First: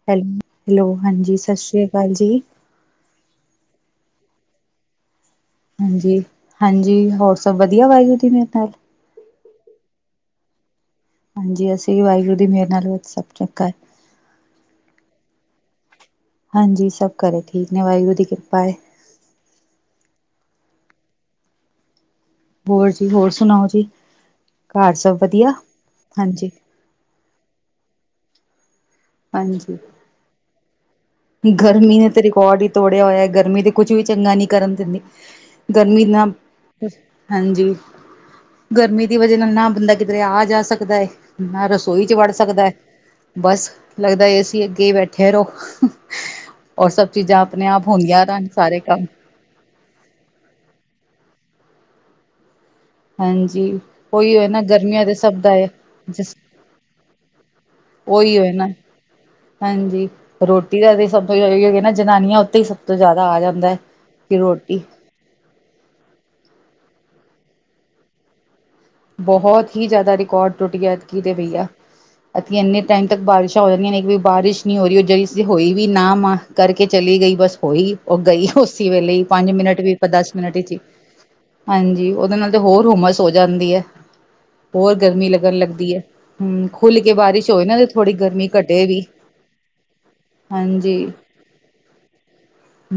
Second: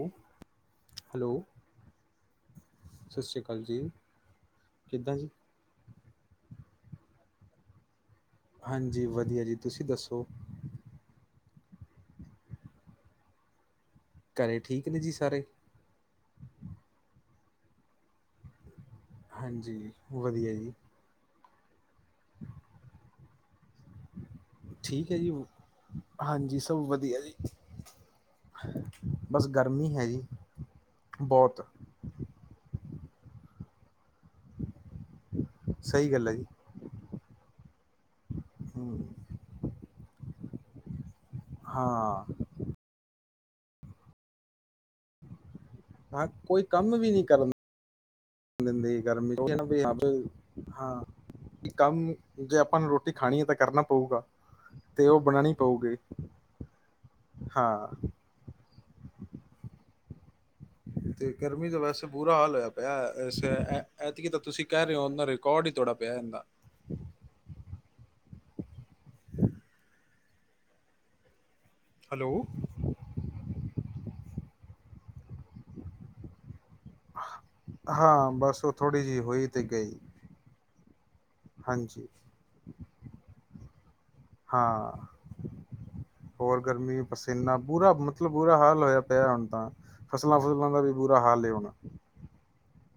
ਉਹ hello, hello ਹਾਂਜੀ ਸਤਿ ਸ੍ਰੀ ਅਕਾਲ ਜੀ। ਸਤਿ ਸ੍ਰੀ ਅਕਾਲ ਜੀ, ਕਿੱਦਾਂ ਜੀ। ਹਾਂਜੀ, ਹਾਂਜੀ ਹੋਰ ਸਭ ਵਧੀਆ ਵਾਹਿਗੁਰੂ ਦੀ ਮੇਹਰ- ਨਾਲ ਹਾਂਜੀ, ਵਧੀਆ ਜੀ ਤੁਸੀਂ ਦੱਸੋ? ਹਾਂਜੀ, ਅਸੀਂ ਵੀ ਵਾਹਿਗੁਰੂ ਦੀ ਮੇਹਰ ਨਾਲ ਸਭ ਚੰਗਾ ਹੈ। ਘਰੇ ਠੀਕ ਨੇ ਜੀ ਸਾਰੇ? ਹਾਂਜੀ, ਸਭ ਘਰੇ ਠੀਕ ਨੇ, ਵਾਹਿਗੁਰੂ ਦੀ ਕਿਰਪਾ ਹੈ। ਹਾਂਜੀ ਵਧੀਆ ਜੀ। ਹੋਰ ਜੀ, ਹੋਰ ਸੁਣਾਓ ਜੀ, ਘਾਰ ਠੀਕ ਸਭ ਹੈ ਜੀ ਵਧੀਆ? ਹਾਂਜੀ। ਸਭ ਵਧੀਆ ਜੀ, ਬਸ ਹਾਂਜੀ ਗਰਮੀ ਹੈ ਜੀ। ਬਹੁਤ ਗਰਮੀ ਨੇ ਤੇ ਰਿਕੋਰਡ ਹੀ ਤੋੜਿਆ ਹੋਇਆ, ਗਰਮੀ ਤੇ ਕੁਛ ਵੀ ਚੰਗਾ ਨੀ ਕਰਨ ਦਿੰਦੀ। ਗਰਮੀ ਸਹੀ ਨਾ ਗੱਲ ਹੈ ਜੀ ਹਾਂਜੀ, ਹਮ ਗਰਮੀ ਦੀ ਵਜ੍ਹਾ ਨਾਲ ਨਾ ਬੰਦਾ ਕਿਧਰੇ ਆ-ਜਾ ਸਕਦਾ ਏ। ਨਾ ਰਸੋਈ 'ਚ ਹਾਂ ਵੜ ਸਕਦਾ ਹੈ, ਬਸ ਲੱਗਦਾ ਏਸੀਂ ਅੱਗੇ ਹੀ ਬੈਠੇ ਰਹੋ। ਹਾਂ, ਕੋਈ ਔਰ ਕੰਮ ਸਭ ਵੀ ਨਹੀਂ ਚੀਜ਼ਾਂ ਕਰਨ ਆਪਣੇ ਆਪ ਹੁੰਦੀਆਂ ਰਹਿਣ- ਸਾਰੇ ਦਿੰਦੇ ਕੰਮ ਗਰਮੀ ਹ ਹਾਂ ਕੰਮ ਜੇ ਆਪਾਂ ਨੂੰ ਰੋਟੀ ਰੋਟੀ ਖਾਣੀ ਹੈ ਤਾਂ ਹਾਂਜੀ ਕਰਨਾ ਪਊਗਾ ਉਹੀ ਹੋਏ ਨਾ ਗਰਮੀਆਂ ਤੇ ਦੇ ਉਹ ਸਭ ਦਾ ਬਣਾਉਣੀ ਹੈ ਪਊਗੀ। ਹਾਂ ਉਹੀ ਹੋ ਨਾ, ਹਾਂਜੀ। ਰੋਟੀ ਦਾ ਤੇ ਸਭ ਤੋਂ ਅਹ ਗਰਮੀ ਦਾ ਈ ਨਾ, ਵੈਸੇ ਬੁਰਾ ਜਨਾਨੀਆਂ ਹਾਲ ਉੱਤੇ ਈ ਹੋਇਆ ਸਭ ਪਿਆ ਤੋਂ ਜ਼ਿਆਦਾ ਆ ਐਸ ਜਾਂਦਾ ਐ। ਕਿ ਰੋਟੀ ਕੌੜ ਹੀ ਤੋੜਾ ਪਿਆ ਏਂਦਾ। ਬਹੁਤ ਹੀ ਜ਼ਿਆਦਾ ਰਿਕਾਰਡ ਟੁੱਟ ਗਿਆ ਐਤਕੀ ਤੇ ਬਈਆ ਹੈਲੋ ਐਤਕੀ ਐਨੇ ਟਾਈਮ ਤੱਕ ਬਾਰਿਸ਼ਾਂ ਹੋ ਜਾਂਦੀਆਂ ਨੇ, ਇਕ ਵਿ ਬਾਰਿਸ਼ ਨਹੀਂ ਹੋ ਰਹੀ, ਉਹ ਜੇਇ ਸੀ ਹੋਈ ਵੀ ਨਾ ਮਾਂ ਕਰਕੇ ਚਲੀ ਗਈ ਬਸ ਹੋਈ, ਉਹ ਹਾਂ ਗਈ ਬਸ ਉਹ ਉਸੇ ਥੋੜ੍ਹੀ ਵੇਲੇ ਜਿਹੀ ਹੀ ਹੋਈ ਪੰਜ ਤੇ ਮਿੰਟ ਵੀ ਗਈ ਦਸ ਮਿੰਟ 'ਚ ਹੀ ਹਾਂਜੀ, ਉਹਦੇ ਨਾਲ ਤੇ ਹੋਰ ਹੁੰਮਸ ਹੋ ਜਾਂਦੀ ਏ। ਹਾਂ, ਹੈ ਹੋਰ ਹਮ ਖੁੱਲ ਗਰਮੀ ਕੇ ਬਾਰਿਸ਼ ਪਸੀਨਾ ਹੋਏ ਨਾ ਤੇ ਪੂਰਾ ਥੋੜ੍ਹੀ ਮਤਲਬ ਗਰਮੀ ਬੁਰਾ ਹਾਲ ਘਟੇ ਹੋਇਆ ਵੀ ਪਿਆ ਹੁਣ ਤਾਂ। ਫਸਲਾਂ-ਫੁਸਲਾਂ ਦਾ ਵੀ ਹਾਂਜੀ ਬੁਰਾ ਹਾਲ ਏ ਹੁਣ।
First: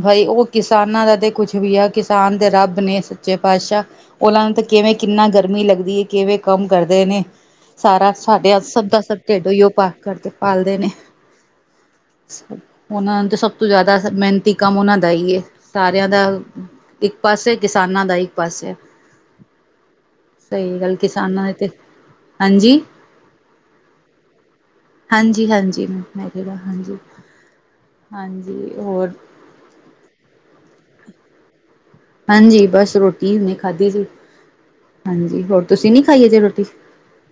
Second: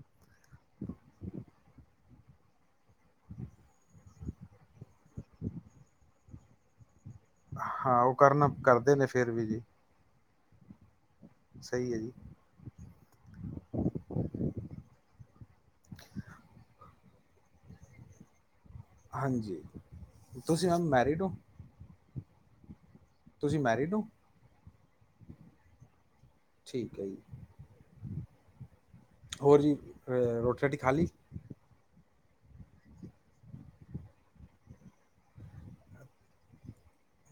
ਬਾਈ, ਉਹ ਕਿਸਾਨਾਂ ਦਾ ਤੇ ਕੁਛ ਵੀ ਆ ਕਿਸਾਨ ਤੇ ਰੱਬ ਆਪਣੇ ਸੱਚੇ ਪਾਤਸ਼ਾਹ, ਉਹਨਾਂ ਨੂੰ ਤਾਂ ਕਿਵੇਂ, ਕਿੰਨਾ ਗਰਮੀ ਲੱਗਦੀ ਹੈ, ਕਿਵੇਂ ਕੰਮ ਕਰਦੇ ਨੇ? ਹਾਂ ਸਾਰਾ, ਉਹ ਕਰਨਾ ਸਾਡੇ ਸਭ ਕਰਦੇ ਦਾ ਨੇ ਸਭ ਫਿਰ ਵੀ ਢਿੱਡ ਜੀ ਉਹੀਓ [unintelligible] ਕਰਕੇ ਪਾਲਦੇ ਨੇ। ਸਹੀ ਹੈ ਜੀ। ਉਹਨਾਂ ਨੂ ਤੇ ਸਭ ਤੋਂ ਜ਼ਿਆਦਾ ਮਿਹਨਤੀ ਕੰਮ ਉਹਨਾਂ ਦਾ ਹੀ, ਸਾਰਿਆਂ ਦਾ ਇੱਕ ਪਾਸੇ ਕਿਸਾਨਾਂ ਦਾ, ਇੱਕ ਪਾਸੇ ਹਾਂਜੀ। ਤੁਸੀਂ ਸਹੀ ਮੈਮ ਗੱਲ। ਮੈਰਿਡ ਹੋ ਕਿਸਾਨਾਂ ਨੇ ਤੇ ਹਾਂਜੀ। ਤੁਸੀਂ ਮੈਰਿਡ ਹੋ? ਹਾਂਜੀ- ਹਾਂਜੀ ਮੈਂ ਜ ਹਾਂਜੀ- ਠੀਕ ਹੈ ਜੀ ਹਾਂਜੀ ਹੋਰ। ਹੋਰ ਜੀ, ਰੋਟੀ ਰਾਟੀ ਖਾ ਲਈ? ਹਾਂਜੀ ਬਸ ਰੋਟੀੇ ਹੁਣੇ ਖਾਦੀ ਸੀ, ਹਾਂਜੀ, ਹੋਰ ਤੁਸੀਂ ਨੀ ਖਾਈ ਅਜੇ ਰੋਟੀ?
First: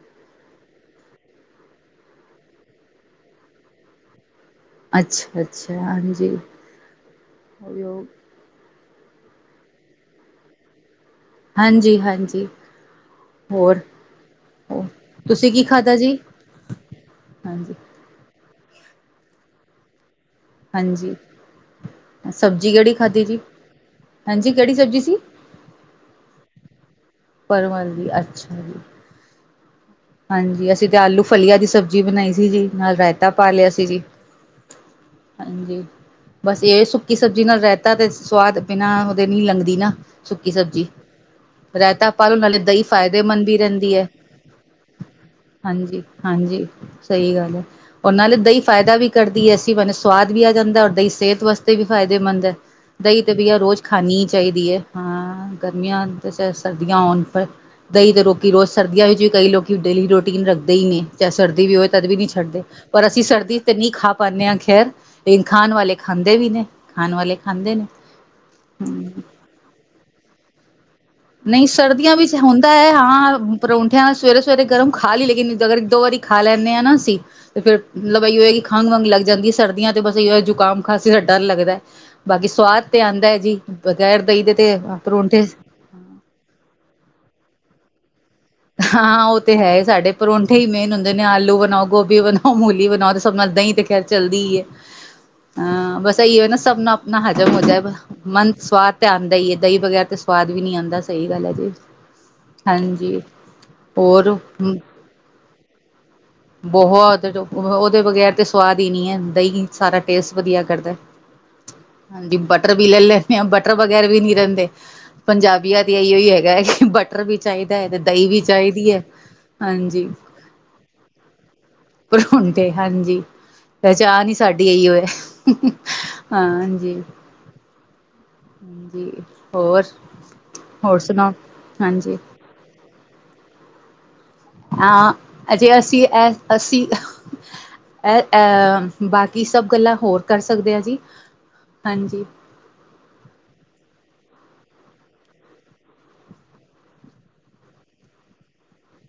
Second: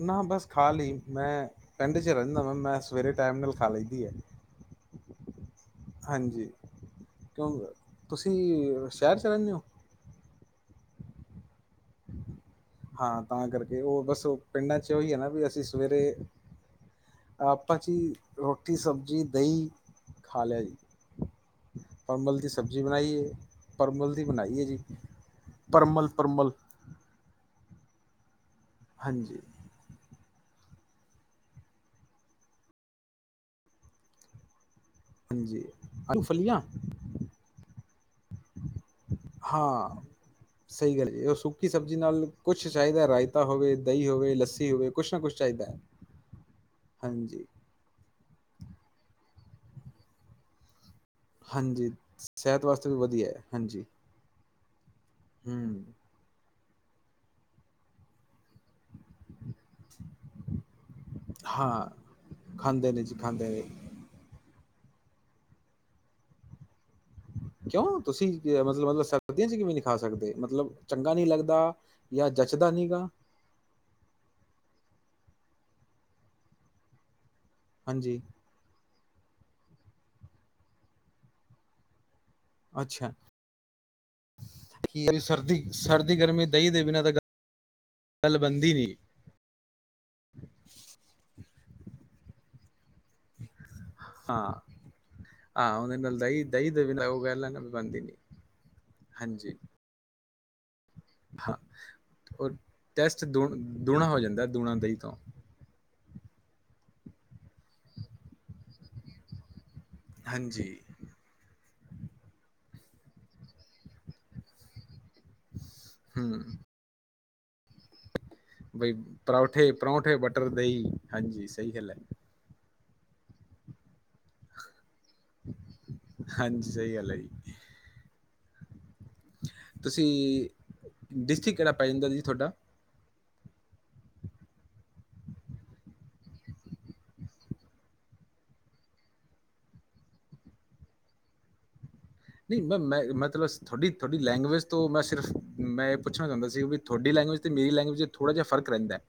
ਨਾ ਬਸ ਖਾ ਲਈ, ਮੈਂ ਪਿੰਡ 'ਚ ਰਹਿੰਦਾ ਵਾ, ਮੈਂ ਸਵੇਰੇ ਟਾਈਮ ਨਾਲ ਖਾ ਲੈਦੀ ਹੈ। ਅੱਛਾ, ਅੱਛਾ ਹਾਂਜੀ। ਕਿਉਂ ਤੁਸੀਂ ਸ਼ਹਿਰ 'ਚ ਰਹਿੰਦੇ ਉਹ। ਹਾਂਜੀ, ਹਾਂਜੀ। ਹਾਂ ਤਾਂ ਹੋਰ ਕਰਕੇ, ਉਹ ਬਸ ਉਹ ਪਿੰਡਾਂ ਹੋਰ 'ਚ ਉਹੀ ਹੈ ਨਾ, ਬਿ ਤੁਸੀਂ ਅਸੀਂ ਕੀ ਖਾਧਾ ਸਵੇਰੇ ਜੀ ਹਾਂਜੀ ਆਪਾਂ ਜੀ, ਰੋਟੀ, ਸਬਜ਼ੀ, ਦਹੀਂ ਖਾ ਲਿਆ ਜੀ। ਹਾਂਜੀ ਪਰਮਲ ਦੀ ਸਬਜ਼ੀ ਕਿਹੜੀ ਬਣਾਈ ਖਾਧੀ ਏ, ਜੀ ਪਰਮਲ ਦੀ ਹਾਂਜੀ ਬਣਾਈ ਏ ਕਿਹੜੀ ਜੀ। ਸਬਜ਼ੀ ਸੀ ਪਰਮਲ-ਪਰਮਲ। ਪਰਵਲ ਦੀ, ਅੱਛਾ ਜੀ। ਹਾਂਜੀ। ਹਾਂਜੀ, ਅਸੀਂ ਤੇ ਆਲੂ ਫਲੀਆ ਦੀ ਸਬਜ਼ੀ ਬਣਾਈ ਸੀ ਜੀ, ਨਾਲ ਰਾਇਤਾ ਪਾ ਲਿਆ ਸੀ ਜੀ। ਹਾਂਜੀ, ਆਲੂ ਫਲੀਆਂ ਬਸ ਇਹ ਸੁੱਕੀ ਸਬਜ਼ੀ ਨਾਲ ਰੈਤਾ ਤੇ ਸਵਾਦ, ਬਿਨਾਂ ਉਹਦੇ ਨੀ ਲੰਘਦੀ ਹਾਂ ਨਾ। ਸੁੱਕੀ ਸਬਜ਼ੀ, ਸਹੀ ਗੱਲ ਜੀ ਉਹ ਸੁੱਕੀ ਸਬਜ਼ੀ ਰਾਇਤਾ ਨਾਲ ਪਾਲੋ, ਨਾਲੇ ਕੁਛ ਦਹੀਂ ਚਾਹੀਦਾ ਰਾਇਤਾ ਫਾਇਦੇਮੰਦ ਵੀ ਹੋਵੇ ਰਹਿੰਦੀ ਹੈ। ਦਹੀਂ ਹੋਵੇ ਲੱਸੀ ਹੋਵੇ ਕੁਛ ਨਾ ਕੁਛ ਚਾਹੀ ਹਾਂਜੀ, ਹਾਂਜੀ ਸਹੀ ਗੱਲ ਹੈ। ਓ ਨਾਲ਼ੇ ਦਹੀਂ ਫਾਇਦਾ ਵੀ ਕਰਦੀ ਇਸੀ ਬਹਾਨੇ ਸਵਾਦ ਵੀ ਆ ਜਾਂਦਾ, ਔਰ ਦਹੀਂ ਸਿਹਤ ਵਾਸਤੇ ਵੀ ਹਾਂਜੀ ਫਾਇਦੇਮੰਦ ਹੈ ਸਿਹਤ ਵਾਸਤੇ ਵੀ ਦਹੀਂ ਵਧੀਆ ਤੇ ਹੈ ਬਹਿਆ ਰੋਜ਼ ਹਾਂਜੀ ਖੀ ਹੀ ਚਾਹੀਦੀ ਹੈ। ਹਾਂ, ਹਮ ਗਰਮੀਆਂ ਆਨ ਤੇ ਚਾਇ ਸਰਦੀਆਂ ਹੋਣ ਪਰ ਦਹੀਂ ਤੇ ਲੋਕੀ ਰੋਜ਼ ਸਰਦੀਆਂ ਵਿੱਚ ਵੀ ਕਈ ਲੋਕ ਡੇਲੀ ਰੂਟੀਨ ਰੱਖਦੇ ਹੀ ਨੇ ਚਾਹੇ ਸਰਦੀ ਵੀ ਹੋਵੇ ਹਾਂ ਤਦ ਵੀ ਨਹੀਂ ਛੱਡਦੇ। ਖਾਂਦੇ ਨੇ ਪਰ ਜੀ ਅਸੀਂ ਖਾਂਦੇ ਸਰਦੀ ਨੇ ਤੇ ਨ ਨਹੀਂ ਖਾ ਪਾਉਦੇ ਹਾਂ, ਖੈਰ ਲੇਇਨ ਖਾਣ ਵਾਲੇ ਖਾਂਦੇ ਵੀ ਨੇ। ਖਾਣ ਵਾਲੇ ਖਾਂ ਕਿਉਂ, ਤੁਸੀਂ ਮਤਲਬ, ਮਤਲਬ ਸਰਦੀਆਂ ਚ ਕਿਵੇਂ ਨੀ ਖਾ ਸਕਦੇ? ਮਤਲਬ ਚੰਗਾ ਨਹੀਂ, ਲੱਗਦਾ ਸਰਦੀਆਂ ਜਾਂ ਵਿੱਚ ਜਚਦਾ ਹੁੰਦਾ ਨੀ ਹੈ ਗਾ ਹਾਂ। ਪਰੌਂਠਿਆਂ ਨਾਲ ਸਵੇਰੇ-ਸਵੇਰੇ ਗਰਮ ਖਾ ਲਈ ਲੇਕਿਨ ਅਗਰ ਦੋ ਵਾਰੀ ਖਾ ਲੈਂਦੇ ਹਾਂ ਨਾ, ਅਸੀਂ ਤੇ ਫੇਰ ਹਾਂਜੀ ਮਲਬ ਇਹੋ ਕਿ ਖੰਘ-ਵੰਘ ਲੱਗ ਜਾਂਦੀ ਐ ਸਰਦੀਆਂ ਤੇ ਬਸ ਇਹੋ ਜੁਕਾਮ-ਖਾਸੀ ਦਾ ਡਰ ਲੱਗਦਾ ਐ। ਬਾਕੀ ਸਵਾਦ ਤੇ ਅੱਛਾ ਆਉਂਦਾ ਹੈ ਜੀ, ਬਗੈਰ ਦਹੀਂ ਦੇ ਤੇ ਪਰੌਂਠੇ ਸਰਦੀ-ਗਰਮੀ, ਦਹੀਂ ਦੇ ਬਿਨਾਂ ਤਾਂ ਗ ਗੱਲ ਬਣਦੀ ਨਹੀਂ। ਹਾਂ ਉਹ ਤੇ ਹੈ ਸਾਡੇ ਪਰੌਂਠੇ ਹੀ ਮੇਨ ਹੁੰਦੇ ਨੇ ਆਲੂ ਬਣਾਓ, ਗੋਭੀ ਬਣਾਓ, ਮੂਲੀ ਬਣਾਓ ਸਭ ਨਾਲ ਦਹੀਂ ਤੇ ਖੈਰ ਚੱਲਦੀ ਹਾਂ ਹੀ ਹੈ ਹਾਂ ਉਹਦੇ ਅ ਨਾਲ ਬਸ ਅਈ ਦਹੀਂ ਏ ਨਾ, ਦਹੀਂ ਦੇ ਸਭਨਾ ਬਿਨਾਂ ਆਪਣਾ ਉਹ ਹਜ਼ਮ ਗੱਲ ਨਾ ਹੋ ਜਾਏ। ਬਣਦੀ ਨੀ ਮਨ ਸਵਾਦ ਤੇ ਆਉਂਦਾ ਈ ਹਾਂਜੀ ਏ ਦਹੀਂ ਬਗੈਰ ਤੇ ਸਵਾਦ ਵੀ ਨੀ ਆਉਂਦਾ। ਸਹੀ ਗੱਲ ਹੈ ਜੀ ਹਾਂ! ਹਾਂਜੀ ਟੈਸਟ ਦੋ-ਦੂਣਾ ਹੋ ਹੋਰ ਜਾਂਦਾ ਏ ਦੂਣਾ ਦਹੀਂ ਖਾਓ। ਬਹੁਤ! ਉਹਦੇ ਬਗੈਰ ਤੇ ਸਵਾਦ ਹੀ ਨਹੀਂ ਹੈ ਦਹੀਂ ਸਾਰਾ ਟੇਸਟ ਵਧੀਆ ਹਾਂਜੀ ਕਰਦਾ। ਹਾਂਜੀ, ਬਟਰ ਵੀ ਲੈ ਲੈਂਦੇ ਹਾਂ ਬਟਰ ਬਗੈਰ ਵੀ ਨਹੀਂ ਰਹਿੰਦੇ। ਪੰਜਾਬੀਆਂ ਦੇ ਇਓ ਹੀ ਹੂੰ ਹੈਗਾ ਹੈ ਕਿ ਬਟਰ ਵੀ ਚਾਹੀਦਾ ਹੈ ਤੇ ਦਹੀਂ ਵੀ ਚਾਹੀਦੀ ਹੈ। ਪਰੌਂਠੇ, ਹਾਂਜੀ ਪਰੌਂਠੇ, ਬਟਰ, ਦਹੀਂ ਹਾਂਜੀ ਸਹੀ ਗੱਲ ਹੈ। ਹੁਣ ਤੇ ਹਾਂਜੀ, ਪਹਿਚਾਣ ਹੀ ਸਾਡੀ ਇਹੋ ਹੀ ਹੈ। ਸਹੀ ਹਾਂਜੀ। ਗੱਲ ਹੈ ਜੀ ਜੀ ਹੋਰ, ਤੁਸੀਂ ਹੋਰ ਸੁਣਾਓ? ਹਾਂਜੀ। ਥੋਡਾ? ਆ ਅਜੇ ਅਸੀਂ, ਅ ਅਸੀਂ। ਐ-ਐ ਬਾਕੀ ਸਭ ਗੱਲਾਂ ਹੋਰ ਕਰ ਸਕਦੇ ਆ ਜੀ, ਹਾਂਜੀ। ਨਈ ਮੈਂ- ਮੈਂ-ਮੈ ਤਲਸ ਥੋਡੀ ਥੋਡੀ ਲੈਂਗੁਏਜ ਤੋਂ ਮੈਂ ਸਿਰਫ ਮੈਂ ਏਹ ਪੁੱਛਣਾ ਚਾਦਾ ਸੀ ਬਈ ਥੋਡੀ ਲੈਂਗੁਏਜ ਤੇ ਮੇਰੀ ਲੈਂਗੁਏਜ ਤੇ ਥੋੜ੍ਹਾ਼ ਜਾ ਫਰਕ ਰੈੰਦੈ।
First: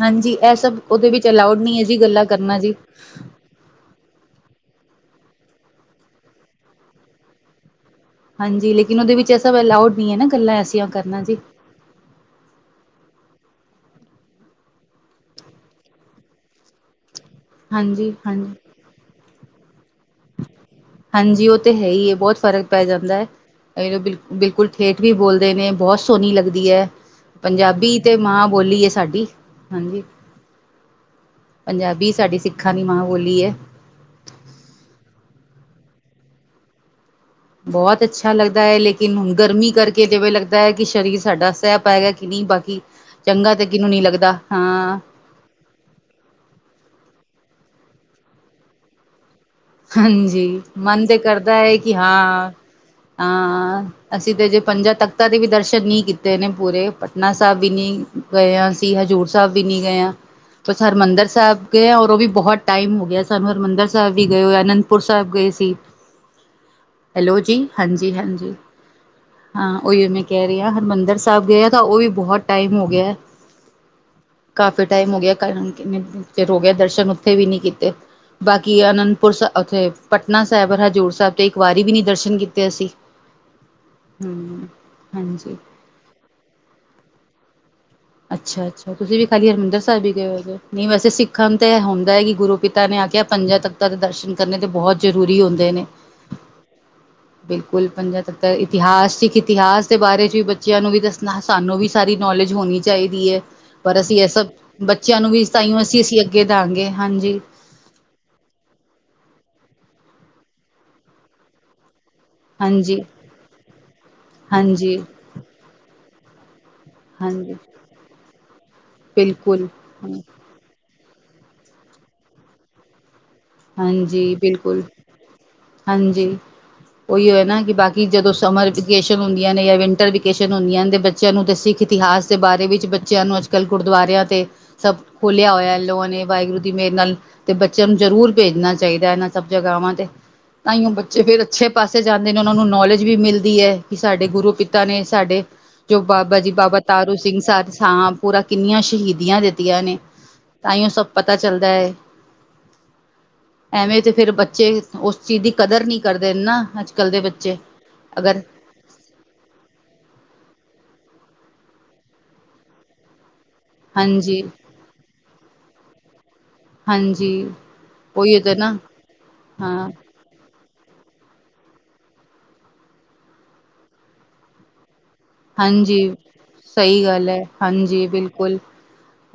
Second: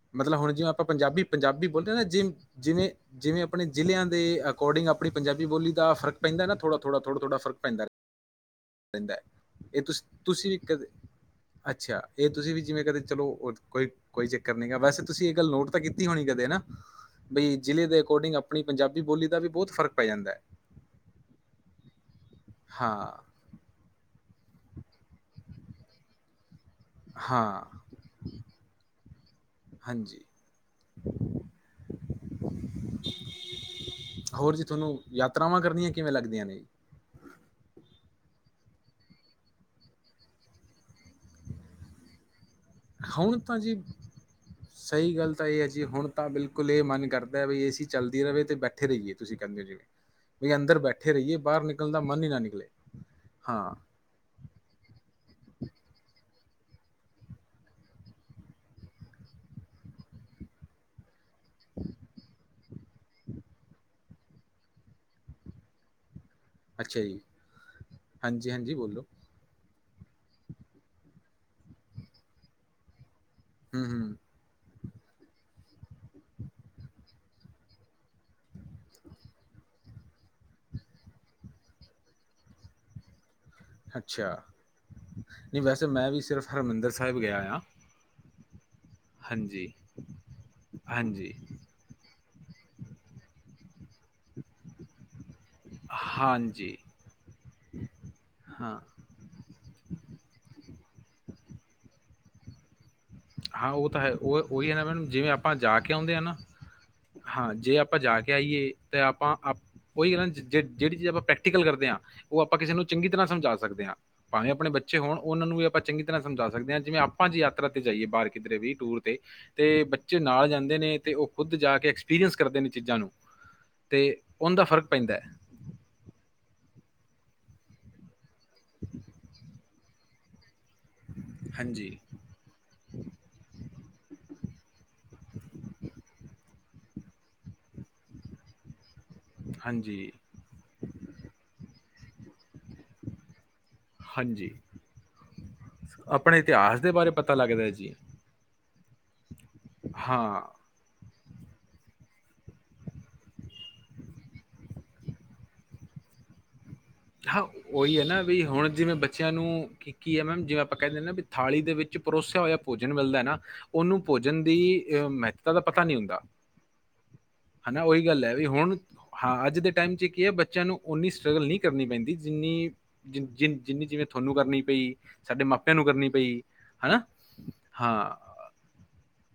ਹਾਂਜੀ ਮਤਲਬ ਹੁਣ ਇਹ ਜਿਵੇਂ ਸਭ ਆਪਾਂ ਉਹਦੇ ਵਿੱਚ ਅਲਾਊਡ ਪੰਜਾਬੀ-ਪੰਜਾਬੀ ਨਹੀਂ ਹੈ ਬੋਲਦੇ ਆ ਜੀ ਨਾ, ਗੱਲਾਂ ਜਿਮ ਕਰਨਾ ਜੀ। ਜਿਵੇ-ਜਿਵੇਂ ਅਪਣੇ ਜ਼ਿਲ੍ਹਿਆਂ ਦੇ ਅਕੌਡਿੰਗ ਆਪਣੀ ਪੰਜਾਬੀ ਬੋਲੀ ਦਾ ਫ਼ਰਕ ਪੈੰਦੈ ਨਾ ਥੋੜਾ-ਥੋੜਾ-ਥੋੜਾ-ਥੋੜਾ ਫਰਕ ਪੈਂਦੈ। ਹਾਂਜੀ, ਲੇਕਿਨ ਔਦੇ ਵਿੱਚ ਐਹ ਸਭ ਅਲਾਊਡ ਨੀ ਆ ਨਾ ਤੁਸੀਂ ਗੱਲਾਂ ਵੀ ਕਦੇ ਐਸੀਆਂ ਕਰਨਾ ਜੀ। ਅੱਛਾ, ਏ ਤੁਸੀਂ ਵੀ ਜਿਵੇਂ ਕਦੇ ਚਲੋ ਕੋਈ-ਕੋਈ ਚੱਕ ਕਰਨੇ ਗੈ ਵੈਸੇ ਤੁਸੀਂ ਏ ਗੱਲ ਨੋਟ ਤੇ ਕੀਤੀ ਹੋਣੀ ਕਦੇ ਨਾ, ਬਈ ਜ਼ਿਲ੍ਹੇ ਦੇ ਹਾਂਜੀ ਅਕੋਰਡਿੰਗ ਹਾਂਜੀ। ਅਪਣੀ ਪੰਜਾਬੀ ਬੋਲੀ ਦਾ ਵੀ ਬਹੋਤ ਫ਼ਰਕ ਪੈ ਜਾਂਦੈ। ਹਾਂਜੀ, ਓ ਤੇ ਹੈ ਈ ਆ ਬਹੁਤ ਫ਼ਰਕ ਪੈ ਹਾਂ ਜਾਂਦੈ, ਏ ਬਿਲ ਬਿਲਕੁਲ ਠੇਠ ਵੀ ਬੋਲਦੇ ਨੇ, ਬਹੁਤ ਸੋਹਣੀ ਲੱਗਦੀ ਐ। ਹਾਂ ਪੰਜਾਬੀ ਤੇ ਮਾਂ ਬੋਲੀ ਹੈ ਸਾਡੀ, ਹਾਂਜੀ। ਪੰਜਾਬੀ ਸਾਡੀ ਸਿੱਖਾਂ ਦੀ ਮਾਂ ਬੋਲੀ ਐ। ਹੋਰ ਜੀ, ਤੁਆਨੂੰ ਯਾਤਰਾਵਾਂ ਕਰਨੀਆਂ ਕਿਵੇਂ ਲੱਗਦੀਆਂ ਨੇ? ਬਹੁਤ ਅੱਛਾ ਲੱਗਦਾ ਏ ਲੇਕਿਨ ਹੁਣ ਗਰਮੀ ਕਰਕੇ ਜਵੇਂ ਲੱਗਦਾ ਹੈ ਕਿ ਸਰੀਰ ਸਾਡਾ ਸੈ ਪਾਏਗਾ ਕਿ ਨੀ ਬਾਕੀ, ਹੁਣ ਚੰਗਾ ਤੇ ਕਿਹਨੂੰ ਨੀ ਲੱਗਦਾ, ਹਾਂ ਹੁਨ ਤੇ ਐ ਜੀ ਹੁਣ ਤਾਂ ਬਿਲਕੁਲ ਏ ਸੀ ਮਨ ਕਰਦਾ ਐ ਵੀ ਏਸੀ ਚੱਲਦੀ ਰਵੇ ਤੇ ਬੈਠੇ ਰਈਏ। ਤੁਸੀਂ ਕੈਂਦੇ ਜੇ ਵੀ ਹਾਂਜੀ ਅੰਦਰ ਮਨ ਬੈਠੇ ਤੇ ਰਈਏ, ਕਰਦਾ ਬਾਰ ਹੈ ਨਿਕਲਣ ਕਿ ਦਾ ਮਨ ਈ ਨਾ ਹਾਂ ਨਿਕਲੇ, ਹਾਂ। ਤਾਂ ਅਸੀਂ ਤਾਂ ਜੇ ਪੰਜਾਂ ਤਖ਼ਤਾਂ ਦੇ ਵੀ ਦਰਸ਼ਨ ਨੀ ਕੀਤੇ ਨੇ, ਪੂਰੇ ਪਟਨਾ ਸਾਹਿਬ ਵੀ ਨੀ ਗਏ ਆ ਅਸੀ ਹਜ਼ੂਰ ਸਾਬ ਵੀ ਨੀ ਗਏ ਆ। ਬਸ ਹਰਿਮੰਦਰ ਸੈਬ ਗਏ, ਔਰ ਓ ਵੀ ਬਹੁਤ ਟਾਈਮ ਹੋ ਗਿਆ ਸਾਨੂੰ ਹਰਿਮੰਦਰ ਸਾਹਿਬ ਕੀ ਗਏ ਓ ਅਨੰਦਪੁਰ ਸਾਹਿਬ ਗਏ ਸੀ। ਹੈਲੋ ਜੀ ਹਾਂਜੀ ਹਾਂਜੀ-ਹਾਂਜੀ। ਹਾਂਜੀ ਬੋਲੋ ਹਾਂ, ਓਈਓ ਮੈਂ ਕੈ ਰਈ ਆਂ ਹਰਮੰਦਰ ਸਾਬ ਗਏ ਤਾਂ ਓ ਵੀ ਬਹੋ ਟਾਈਮ ਹੋ ਗਿਐ। ਹੂੰ। ਕਾਫੀ ਟਾਈਮ ਹੋ ਗਿਆ ਕਰਨ ਕਿਣੇ ਚਿਰ ਹੋ ਗਿਆ ਦਰਸ਼ਨ ਉੱਥੇ ਵੀ ਨੀ ਕੀਤੇ, ਬਾਕੀ ਆਨੰਦ ਔਥੇ ਪਟਨਾ ਸੈਬ ਹਜੂਰ ਸੈਬ ਤੇ ਇੱਕ ਵਾਰੀ ਵੀ ਨੀ ਦਰਸ਼ਨ ਕੀਤੇ ਅਸੀਂ‌। ਹੂੰ, ਹਾਂਜੀ। ਤੇ ਮੈਂ ਵੀ ਸਿਰਫ ਹਰਮੰਦਰ ਸੈਬ ਗਿਆ ਹੋਯਾ। ਅੱਛਾ, ਅੱਛ ਤੋ ਤੁਸੀਂ ਵੀ ਖਾਲੀ ਹਰਿਮੰਦਰ ਸਾਹਿਬ ਹੀ ਗਏ ਦੇਹੋ। ਨਹੀਂ ਵੈਸੇ ਹਾਂਜੀ ਸਿੱਖਾਂ ਨੂੰ ਤੇ ਐਹ ਹੁੰਦੈ ਕਿ ਗੁਰੂ ਪਿਤਾ ਨੇ ਆਖਿਆ ਪੰਜਾਂ ਤੱਖ ਤਾ ਦੇ ਦਰਸ਼ਨ ਕਰਨੇ ਦੇ ਬੌਤ ਜ਼ਰੂਰੀ ਹੁੰਦੇ ਨੇ। ਹਾਂਜੀ। ਬਿਲਕੁਲ ਪੰਜਾ ਤੱਖਤਾ ਹਾਂ ਇਤਿਹਾਸ ਚ ਕਿ ਇਤਿਹਾਸ ਦੇ ਬਾਰੇ ਚ ਵੀ ਬੱਚਿਆਂ ਨੂੰ ਵੀ ਦੱਸਣਾ ਸਾਨੂੰ ਵੀ ਸਾਰੀ ਨੌਲੇਜ ਹੋਣੀ ਚਾਈਦੀ ਐ, ਹਾਂ ਉਹ ਪਰ ਤਾਂ ਹੈ ਅਸੀਂ ਐਹ ਸਭ, ਉਹ ਉਹੀ ਹੈ ਨਾ ਮੈਡਮ ਬੱਚਿਆਂ ਜਿਵੇਂ ਨੂੰ ਵੀ ਆਪਾਂ ਤਾਂਈ ਜਾ ਅਸੀਂ ਅਸੀਂ ਅੱਗੇ ਦਾਂਗੇ ਹਾਂਜੀ। ਅਪਾਂ ਜਾ ਕੇ ਆਈਏ ਤੇ ਆਪਾਂ ਆਪ ਓਹੀ ਏ ਨਾ ਜੇ ਜੇੜੀ ਚੀਜ਼ ਆਪਾਂ ਪ੍ਰੈਕਟੀਕਲ ਕਰਦੇ ਆਂ ਓ ਆਪਾਂ ਕਿਸੇ ਨੂੰ ਹਾਂਜੀ ਚੰਗੀ ਤਰ੍ਹਾਂ ਸਮਝਾ ਸਕਦੇ ਆਂ, ਭਾਵੇਂ ਅਪਣੇ ਹਾਂਜੀ ਬੱਚੇ ਹੋਣ ਓਨਾਂ ਨੂੰ ਵੀ ਆਪਾਂ ਚੰਗੀ ਤਰ੍ਹਾਂ ਸਮਝਾ ਸਕਦੇ ਆਂ। ਜਿਵੇਂ ਆਪਾਂ ਜੇ ਹਾਂਜੀ ਯਾਤਰਾ ਤੇ ਜਾਈਏ ਬਾਰ ਕਿਧਰੇ ਵੀ ਟੂਰ ਤੇ ਬਿਲਕੁਲ ਤੇ ਬੱਚੇ ਨਾ ਜਾਂਦੇ ਨੇ। ਤੇ ਓ ਖੁਦ ਜਾ ਕੇ ਐਕਸਪੀਰੀਅੰਸ ਕਰਦੇ ਨੇ ਚੀਜ਼ਾਂ ਨੂੰ, ਤੇ ਹਾਂਜੀ ਔੰਦਾ ਬਿਲਕੁਲ ਫ਼ਰਕ ਪੈਂਦੈ। ਹਾਂਜੀ, ਓਈਓ ਐ ਨਾ ਕਿ ਬਾਕੀ ਜਦੋਂ ਸਮਰ ਵਿਕੇਸ਼ਨ ਹੁੰਦੀਆਂ ਨੇ ਯਾ ਵਿੰਟਰ ਵਿ ਕੇਸ਼ਨ ਹੁੰਦੀਆਂਣ ਤੇ ਬੱਚਿਆਂ ਨੂੰ ਤੇ ਸਿੱਖ ਹਾਂਜੀ। ਇਤਿਹਾਸ ਦੇ ਬਾਰੇ ਵਿੱਚ ਬੱਚਿਆਂ ਨੂੰ ਅੱਜ-ਕੱਲ੍ਹ ਗੁਰਦੁਆਰਿਆਂ 'ਤੇ ਸਭ ਖੋਲਿਆ ਹੋਯੈ ਲੋਣ ਏ ਵਾਹਿਗੁਰੂ ਦੀ ਮੇਰ ਨਾਲ, ਤੇ ਬੱਚਿਆਂ ਨੂੰ ਜ਼ਰੂਰ ਭੇਜਣਾ ਚਾਈਦੈ ਏਨਾਂ ਸਭ ਜਗ੍ਹਾਵਾਂ ਤੇ। ਹਾਂਜੀ, ਤਾਈਔ ਬੱਚੇ ਫਿਰ ਅੱਛੇ ਪਾਸੇ ਜਾਂਦੇ ਨੇ ਔਨਾਂ ਨੂੰ ਨੌਲੇਜ ਵੀ ਮਿਲਦੀ ਏ। ਕਿ ਸਾਡੇ ਹਾਂਜੀ। ਗੁਰੂ ਪਿਤਾ ਨੇ ਸਾਡੇ, ਜੋ ਆਪਣੇ ਬਾਬਾ ਜੀ ਬਾਬਾ ਇਤਿਹਾਸ ਦੇ ਬਾਰੇ ਤਾਰੂ ਪਤਾ ਸਿੰਘ ਲੱਗਦਾ ਸਰ ਹੈ ਜੀ। ਸਾਂ ਪੂਰਾ ਕਿੰਨੀਆਂ ਸ਼ਹੀਦੀਆਂ ਦਿੱਤੀਆਂ ਨੇ, ਹਾਂ। ਤਾਈਔ ਸਭ ਪਤਾ ਚੱਲਦਾ ਏ। ਐਵੇਂ ਤੇ ਫੇਰ ਬੱਚੇ ਓਸ ਚੀਜ਼ ਦੀ ਕਦਰ ਨੀ ਕਰਦੇ ਨਾ। ਅੱਜ ਕੱਲ੍ਹ ਦੇ ਹਾਂ, ਬੱਚੇ ਓਈ ਐ ਨਾ ਅਗਰ ਵੀ ਹੁਣ ਜਿਵੇਂ ਬੱ ਬੱਚਿਆਂ ਨੂੰ ਕੀ-ਕੀ ਆ ਮੈਮ ਜਿਵੇਂ ਆਪਾਂ ਕੈਂਦੇ ਨਾ ਵੀ ਥਾਲੀ ਦੇ ਵਿੱਚ ਪਰੋਸਿਆ ਹੋਇਆ ਭੋਜਨ ਮਿਲਦਾ ਹਨਾ ਉਹਨੂੰ ਹਾਂਜੀ, ਭੋਜਨ ਦੀ ਅਹ ਮਹਤਤਾ ਦਾ ਪਤਾ ਨਈ ਹੁੰਦਾ ਹਾਂਜੀ ਹਨਾ ਉਹੀ ਗੱਲ ਹੈ ਉਹੀਓ ਵੀ ਤਾਂ ਨਾ ਹੁਣ, ਹਾਂ ਅੱਜ ਦੇ ਟਾਈਮ ਚ ਕੀ ਹੈ ਬੱਚਿਆਂ ਨੂੰ ਓਨੀ ਸਟਰ੍ਰਗਲ ਨਈ ਕਰਨੀ ਪੈਂਦੀ ਜਿੰਨੀ- ਜਿੰਨੀ ਜਿਵੇਂ ਤੁਹਾਨੂੰ ਕਰਨੀ ਪਈ ਸਾਡੇ ਮਾਪਿਆਂ ਨੂੰ ਹਾਂਜੀ, ਕਰਨੀ ਪਈ, ਹਨਾ? ਸਹੀ ਗੱਲ ਹੈ ਹਾਂਜੀ ਹਾਂ, ਬਿਲਕੁਲ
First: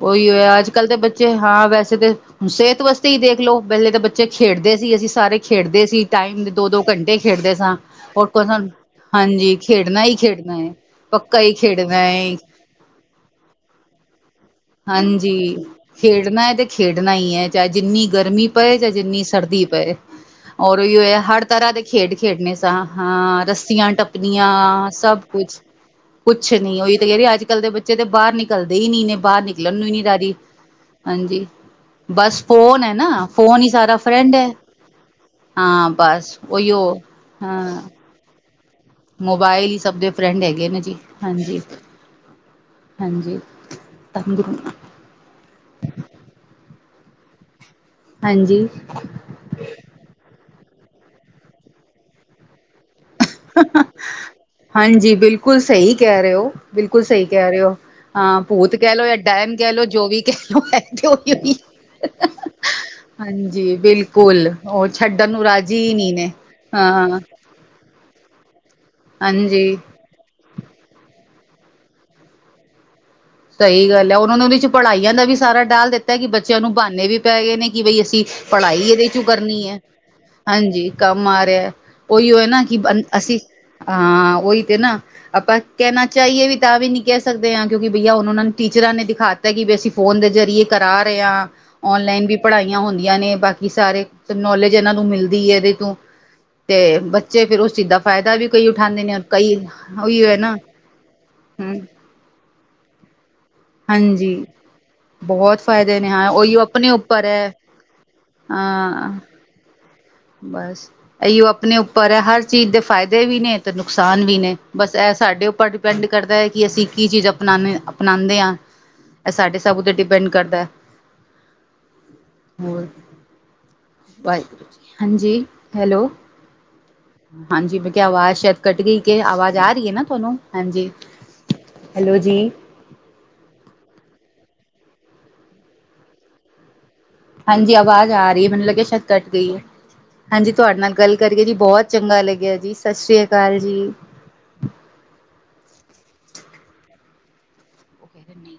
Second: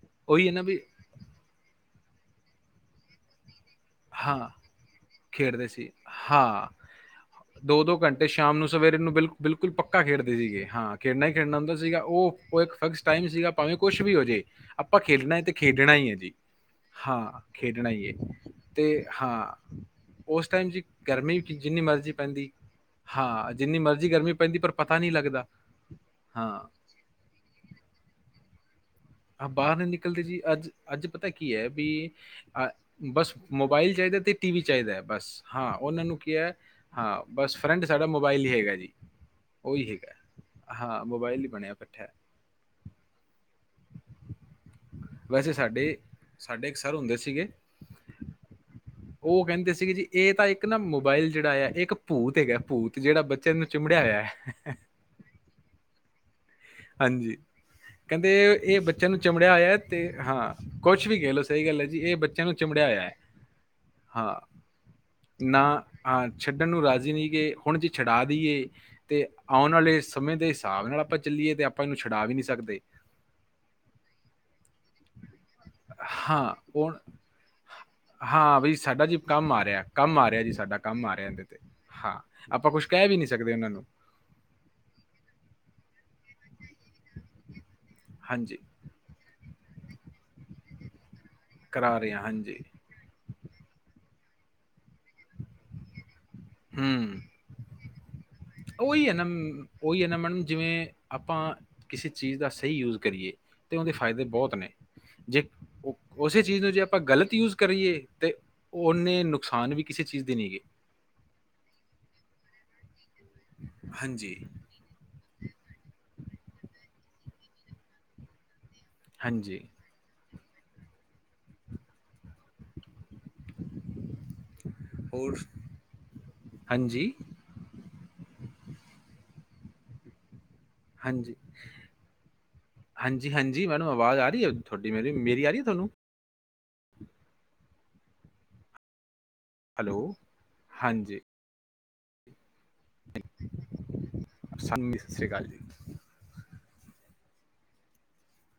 ਉਹੀਓ ਉਹੀ ਹੈ ਹੋਇਆ ਨਾ ਅੱਜ ਵੀ ਕੱਲ ਦੇ ਬੱਚੇ ਹਾਂ, ਵੈਸੇ ਤੇ ਸਿਹਤ ਵਸ ਹੀ ਦੇਖ ਲਓ ਪਹਿਲੇ ਤਾਂ ਬੱਚੇ ਹਾਂ, ਖੇਡਦੇ ਸੀ ਅਸੀਂ ਸਾਰੇ ਖੇਡਦੇ ਸੀ ਟਾਈਮ ਦੋ- ਦੋ ਘੰਟੇ ਖੇਡਦੇ ਸਾਂ ਦੋ- ਦੋ ਘੰਟੇ ਔਰ ਕੋ ਸ਼ਾਮ ਨੂੰ ਸਾਨੂੰ ਸਵੇਰੇ ਨੂੰ ਬਿਲੁ ਹਾਂਜੀ ਬਿਲਕੁਲ ਪੱਕਾ ਖੇਡਣਾ ਹੀ ਖੇਡਦੇ ਖੇਡਣਾ ਸੀਗੇ ਹੈ ਹਾਂ ਖੇਡਣਾ ਹੀ ਪੱਕਾ ਖੇਡਣਾ ਹੁੰਦਾ ਸੀਗਾ ਹੈ। ਉਹ- ਉਹ ਇੱਕ ਫਿਕਸ ਟਾਇਮ ਸੀਗਾ ਭਾਵੇਂ ਕੁਛ ਵੀ ਹੋਜੇ ਹਾਂਜੀ, ਖੇਡਣਾ ਏ ਤੇ ਖੇਡਣਾ ਹੀ ਹਾਂ ਐ। ਚਾਹੇ ਖੇਡਣਾ ਜਿੰਨੀ ਹੀ ਹੈ ਗਰਮੀ ਪਏ। ਚਾਏ ਤੇ ਜਿੰਨੀ ਹਾਂ ਸੜਦੀ ਪਏ। ਉਸ ਟਾਈਮ ਔਰ ਜੀ ਔਹੀਔ ਹੋਯਾ ਗਰਮੀ ਹਰ ਕਿ- ਤਰ੍ਹਾਂ ਜਿੰਨੀ ਦੇ ਮਰਜ਼ੀ ਖੇਡ ਪੈਂਦੀ ਖੇਡਣੇ ਸਾ ਹਾਂ, ਜਿੰਨੀ ਰੱਸੀਆਂ ਮਰਜ਼ੀ ਗਰਮੀ ਟੱਪਣੀਆਂ। ਪੈਂਦੀ ਪਰ ਪਤਾ ਨਹੀਂ ਸਭ ਲੱਗਦਾ ਕੁਛ। ਹਾਂ। ਓਹੀ ਤੇ ਕੈ ਰੀਆ, ਅੱਜ-ਕੱਲ ਦੇ ਬੱਚੇ ਤਾਂ ਬਾਰ ਨਿਕਲਦੇ ਈ ਨੀ ਨੇ, ਬਾਰ ਨਿਕ ਬਾਰ ਨੀ ਨਿਕਲਦੇ ਜੀ, ਅੱਜ ਅੱਜ ਪਤਾ ਕੀ ਹੈ ਬੀ ਬਸ ਅ ਫੋਨ ਹੈ ਨਾ ਬਸ ਫੋਨ ਹੀ ਮੋਬਾਈਲ ਸਾਰਾ ਚਾਈਦੈ ਤੇ ਫਰੈਂਡ ਹੈ ਟੀ ਵੀ ਚਾਈਦੈ। ਬਸ ਹਾਂ ਓਨਾਂ ਨੂੰ ਬਸ ਕੀਐ ਉਹੀਓ ਹਾਂ, ਬਸ ਹਾਂ ਫਰੈਂਡ ਸਾਡਾ ਮੋਬਾਈਲ ਈ ਹੈਗਾ ਜੀ। ਮੋਬਾਇਲ ਹੀ ਓਹੀ ਸਭ ਦੇ ਹੈਗੈ। ਫਰੈਂਡ ਹੈਗੇ ਨੇ ਜੀ ਹਾਂ, ਮੋਬਾਇਲ ਹੀ ਹਾਂਜੀ ਬਣਿਆ ਬੈਠੈ। ਹਾਂਜੀ, ਅੰਦਰੂ ਵੈਸੇ ਸਾਡੇ ਸਾਡੇ ਇੱਕ ਸਰ ਹੁੰਦੇ ਸੀਗੇ। ਹਾਂਜੀ। ਓਹ ਕੈੰਦੇ ਸੀਗੇ, ਜੀ ਏ ਤਾਂ ਇੱਕ ਨਾ ਮੋਬਾਇਲ ਜੇੜਾ ਆ ਏ ਇੱਕ ਭੂਤ ਹੈਗਾ ਭੂਤ, ਜੇੜਾ ਬੱ ਹਾਂਜੀ, ਬਿਲਕੁਲ ਸਹੀ ਕੈ ਰਏ ਔ, ਬਿਲਕੁਲ ਸਹੀ ਕੈ ਰਏ ਔ। ਕੈੰਦੇ ਏ ਬੱਚਿਆਂ ਨੂੰ ਚਮੜਿਆ ਹੋਯੈ ਤੇ ਜੋ ਵੀ ਕਹਿ ਹਾਂ ਲਓ ਹੈ ਕੁਛ ਤੇ ਵੀ ਕੈਹ ਲੋ ਉਹੀ ਸਹੀ ਗੱਲ ਏ ਜੀ ਏਹ ਬੱਚਿਆਂ ਨੂੰ ਚਮੜਿਆ ਹੋਯੈ। ਹਾਂਜੀ ਹਾਂ, ਬਿਲਕੁਲ ਉਹ ਛੱਡਣ ਨੂੰ ਰਾਜੀ ਨਾ ਹੀ ਨਹੀਂ ਆਂ ਨੇ ਛੱਡਣ ਨੂੰ ਰਾਜ਼ੀ ਹਾਂ ਨੀ ਗੇ। ਹੁਣ ਜੇ ਛਡਾ ਦੇਈਏ, ਤੇ ਆਉਣ ਹਾਂਜੀ ਵਾਲੇ ਸਮੇਂ ਦੇ ਹਿਸਾਬ ਨਾਲ ਆਪਾਂ ਚੱਲੀਏ ਤੇ ਆਪਾਂ ਇਹਨੂੰ ਛਡਾ ਵੀ ਨਈ ਸਕਦੇ ਸਹੀ ਗੱਲ ਹੈ ਉਹਨਾਂ ਨੇ ਉਹਦੇ ਚ ਪੜ੍ਹਾਈਆਂ ਦਾ ਵੀ ਸਾਰਾ ਡਾਲ ਦਿੱਤਾ ਕਿ ਹਾਂ ਬੱਚਿਆਂ ਨੂੰ ਹੁਣ ਬਹਾਨੇ ਵੀ ਪੈ ਗਏ ਨੇ ਕਿ ਬਈ ਅਸੀਂ ਹਾਂ ਬਈ ਪੜ੍ਹਾਈ ਸਾਡਾ ਇਹਦੇ ਜੀ ਚੋਂ ਕੰਮ ਆ ਕਰਨੀ ਹੈ, ਰਿਹਾ ਕੰਮ ਆ ਰਿਹਾ ਜੀ ਸਾਡਾ ਹਾਂਜੀ ਕੰਮ ਇਹਦੇ ਆ ਤੇ ਰਿਹਾ ਹਾਂ ਓਈਓ ਐ ਨਾ ਆਪਾਂ ਕਿ ਕੁਛ ਕਹਿ ਵੀ ਨਹੀਂ ਅਸੀਂ ਸਕਦੇ ਉਹਨਾਂ ਨੂੰ ਹਾਂ ਉਹੀ ਤੇ ਨਾ ਆਪਾਂ ਕਹਿਣਾ ਚਾਹੀਏ ਵੀ ਤਾਂ ਵੀ ਨੀ ਕਹਿ ਸਕਦੇ ਹਾਂ ਕਿਉਂਕਿ ਬਈਆ ਉਹਣ ਉਹ ਨੇ ਹਾਂਜੀ ਟੀਚ ਟੀਚਰਾਂ ਨੇ ਦਿਖਾਤਾ ਕਿ ਵੀ ਅਸੀਂ ਫੋਨ ਦੇ ਜ਼ਰੀਏ ਕਰਾ ਰਹੇ ਹਾਂ, ਕਰਾ ਰਹੇ ਹਾਂ, ਔਨਲਾਈਨ ਵੀ ਹਾਂਜੀ। ਪੜ੍ਹਾਈਆਂ ਹੁੰਦੀਆਂ ਨੇ ਬਾਕੀ ਕਿ ਸਾਰੇ ਨੌਲੇਜ ਇਹਨਾਂ ਨੂੰ ਮਿਲਦੀ ਹੈ ਇਹਦੇ ਤੋਂ ਤੇ ਹੂੰ, ਬੱਚੇ ਫਿਰ ਉਹ ਚਿੱਜ ਦਾਂ ਉਹੀ ਹੈ ਨਾ, ਉਹੀ ਹੈ ਨਾ ਮੈਡਮ ਜਿਵੇਂ ਆਪਾਂ ਹਮ ਕਿਸੇ ਚੀਜ਼ ਦਾ ਸਹੀ ਯੂਜ ਕਰੀਏ ਤੇ ਉਹਦੇ ਫਾਇਦੇ ਹਾਂਜੀ ਬਹੁਤ ਨੇ, ਜੇ ਬਹੁਤ ਫ਼ਾਇਦੇ ਨੇ ਹਾਂ ਉਸੇ ਚੀਜ਼ ਉਹੀਓ ਨੂੰ ਜੇ ਆਪਣੇ ਆਪਾਂ ਉੱਪਰ ਗਲਤ ਹੈ ਯੂਜ ਕਰੀਏ ਤੇ ਹਾਂ ਉਹਨੇ ਨੁਕਸਾਨ ਵੀ ਕਿਸੇ ਚੀਜ਼ ਦੇ ਨਹੀਂ ਹੈਗੇ। ਬਸ, ਇਹੀਓ ਆਪਣੇ ਉੱਪਰ ਹੈ, ਹਰ ਚੀਜ਼ ਦੇ ਫਾਇਦੇ ਵੀ ਨੇ ਤੇ ਨੁਕਸਾਨ ਹਾਂਜੀ। ਵੀ ਨੇ ਬਸ ਇਹ ਸਾਡੇ ਉੱਪਰ ਡਿਪੈਂਡ ਕਰਦਾ ਹੈ ਕਿ ਅਸੀਂ ਕੀ ਚੀਜ਼ ਆਪਣਾ ਅਪਣਾਉਂਦੇ ਹਾਂ ਇਹ ਸਾਡੇ ਹਾਂਜੀ। ਸਭ ਉੱਤੇ ਡਿਪੈਂਡ ਕਰਦਾ ਹੈ ਹੋਰ ਬਯੇ ਹਾਂਜੀ ਹੋਰ? ਹੈਲੋ ਹਾਂਜੀ, ਹਾਂਜੀ ਮੈਂ ਕਿਹਾ ਆਵਾਜ਼ ਸ਼ਾਇਦ ਕੱਟ ਗਈ ਕੇ ਆਵਾਜ਼ ਆ ਰਹੀ ਹੈ ਨਾ ਤੁਹਾਨੂੰ ਹਾਂਜੀ ਹੈਲੋ ਜੀ ਹਾਂਜੀ- ਹਾਂਜੀ ਮੈਨੂੰ ਆਵਾਜ਼ ਆ ਰਹੀ ਹੈ ਤੁਹਾਡੀ, ਮੇਰੀ ਮੇਰੀ ਆ ਰਹੀ ਹੈ ਤੁਹਾਨੂੰ ਹਾਂਜੀ ਆਵਾਜ਼ ਆ ਰਹੀ ਮੈਂਨੂੰ ਲੱਗਿਆ ਸ਼ਾਇਦ ਕੱਟ ਗਈ ਹੈ, ਹੈਲੋ, ਹਾਂਜੀ ਤੁਹਾਡੇ ਨਾਲ ਗੱਲ ਹਾਂਜੀ, ਕਰੀ ਜੀ ਬਹੁਤ ਚੰਗਾ ਲੱਗਿਆ ਜੀ ਸਤਿ ਸ੍ਰੀ ਅਕਾਲ ਜੀ ਸਬ ਨੂੰ ਸਤਿ ਸ਼੍ਰੀ ਅਕਾਲ ਜੀ - ਕਹਿ ਰਹੇ ਨਹੀਂ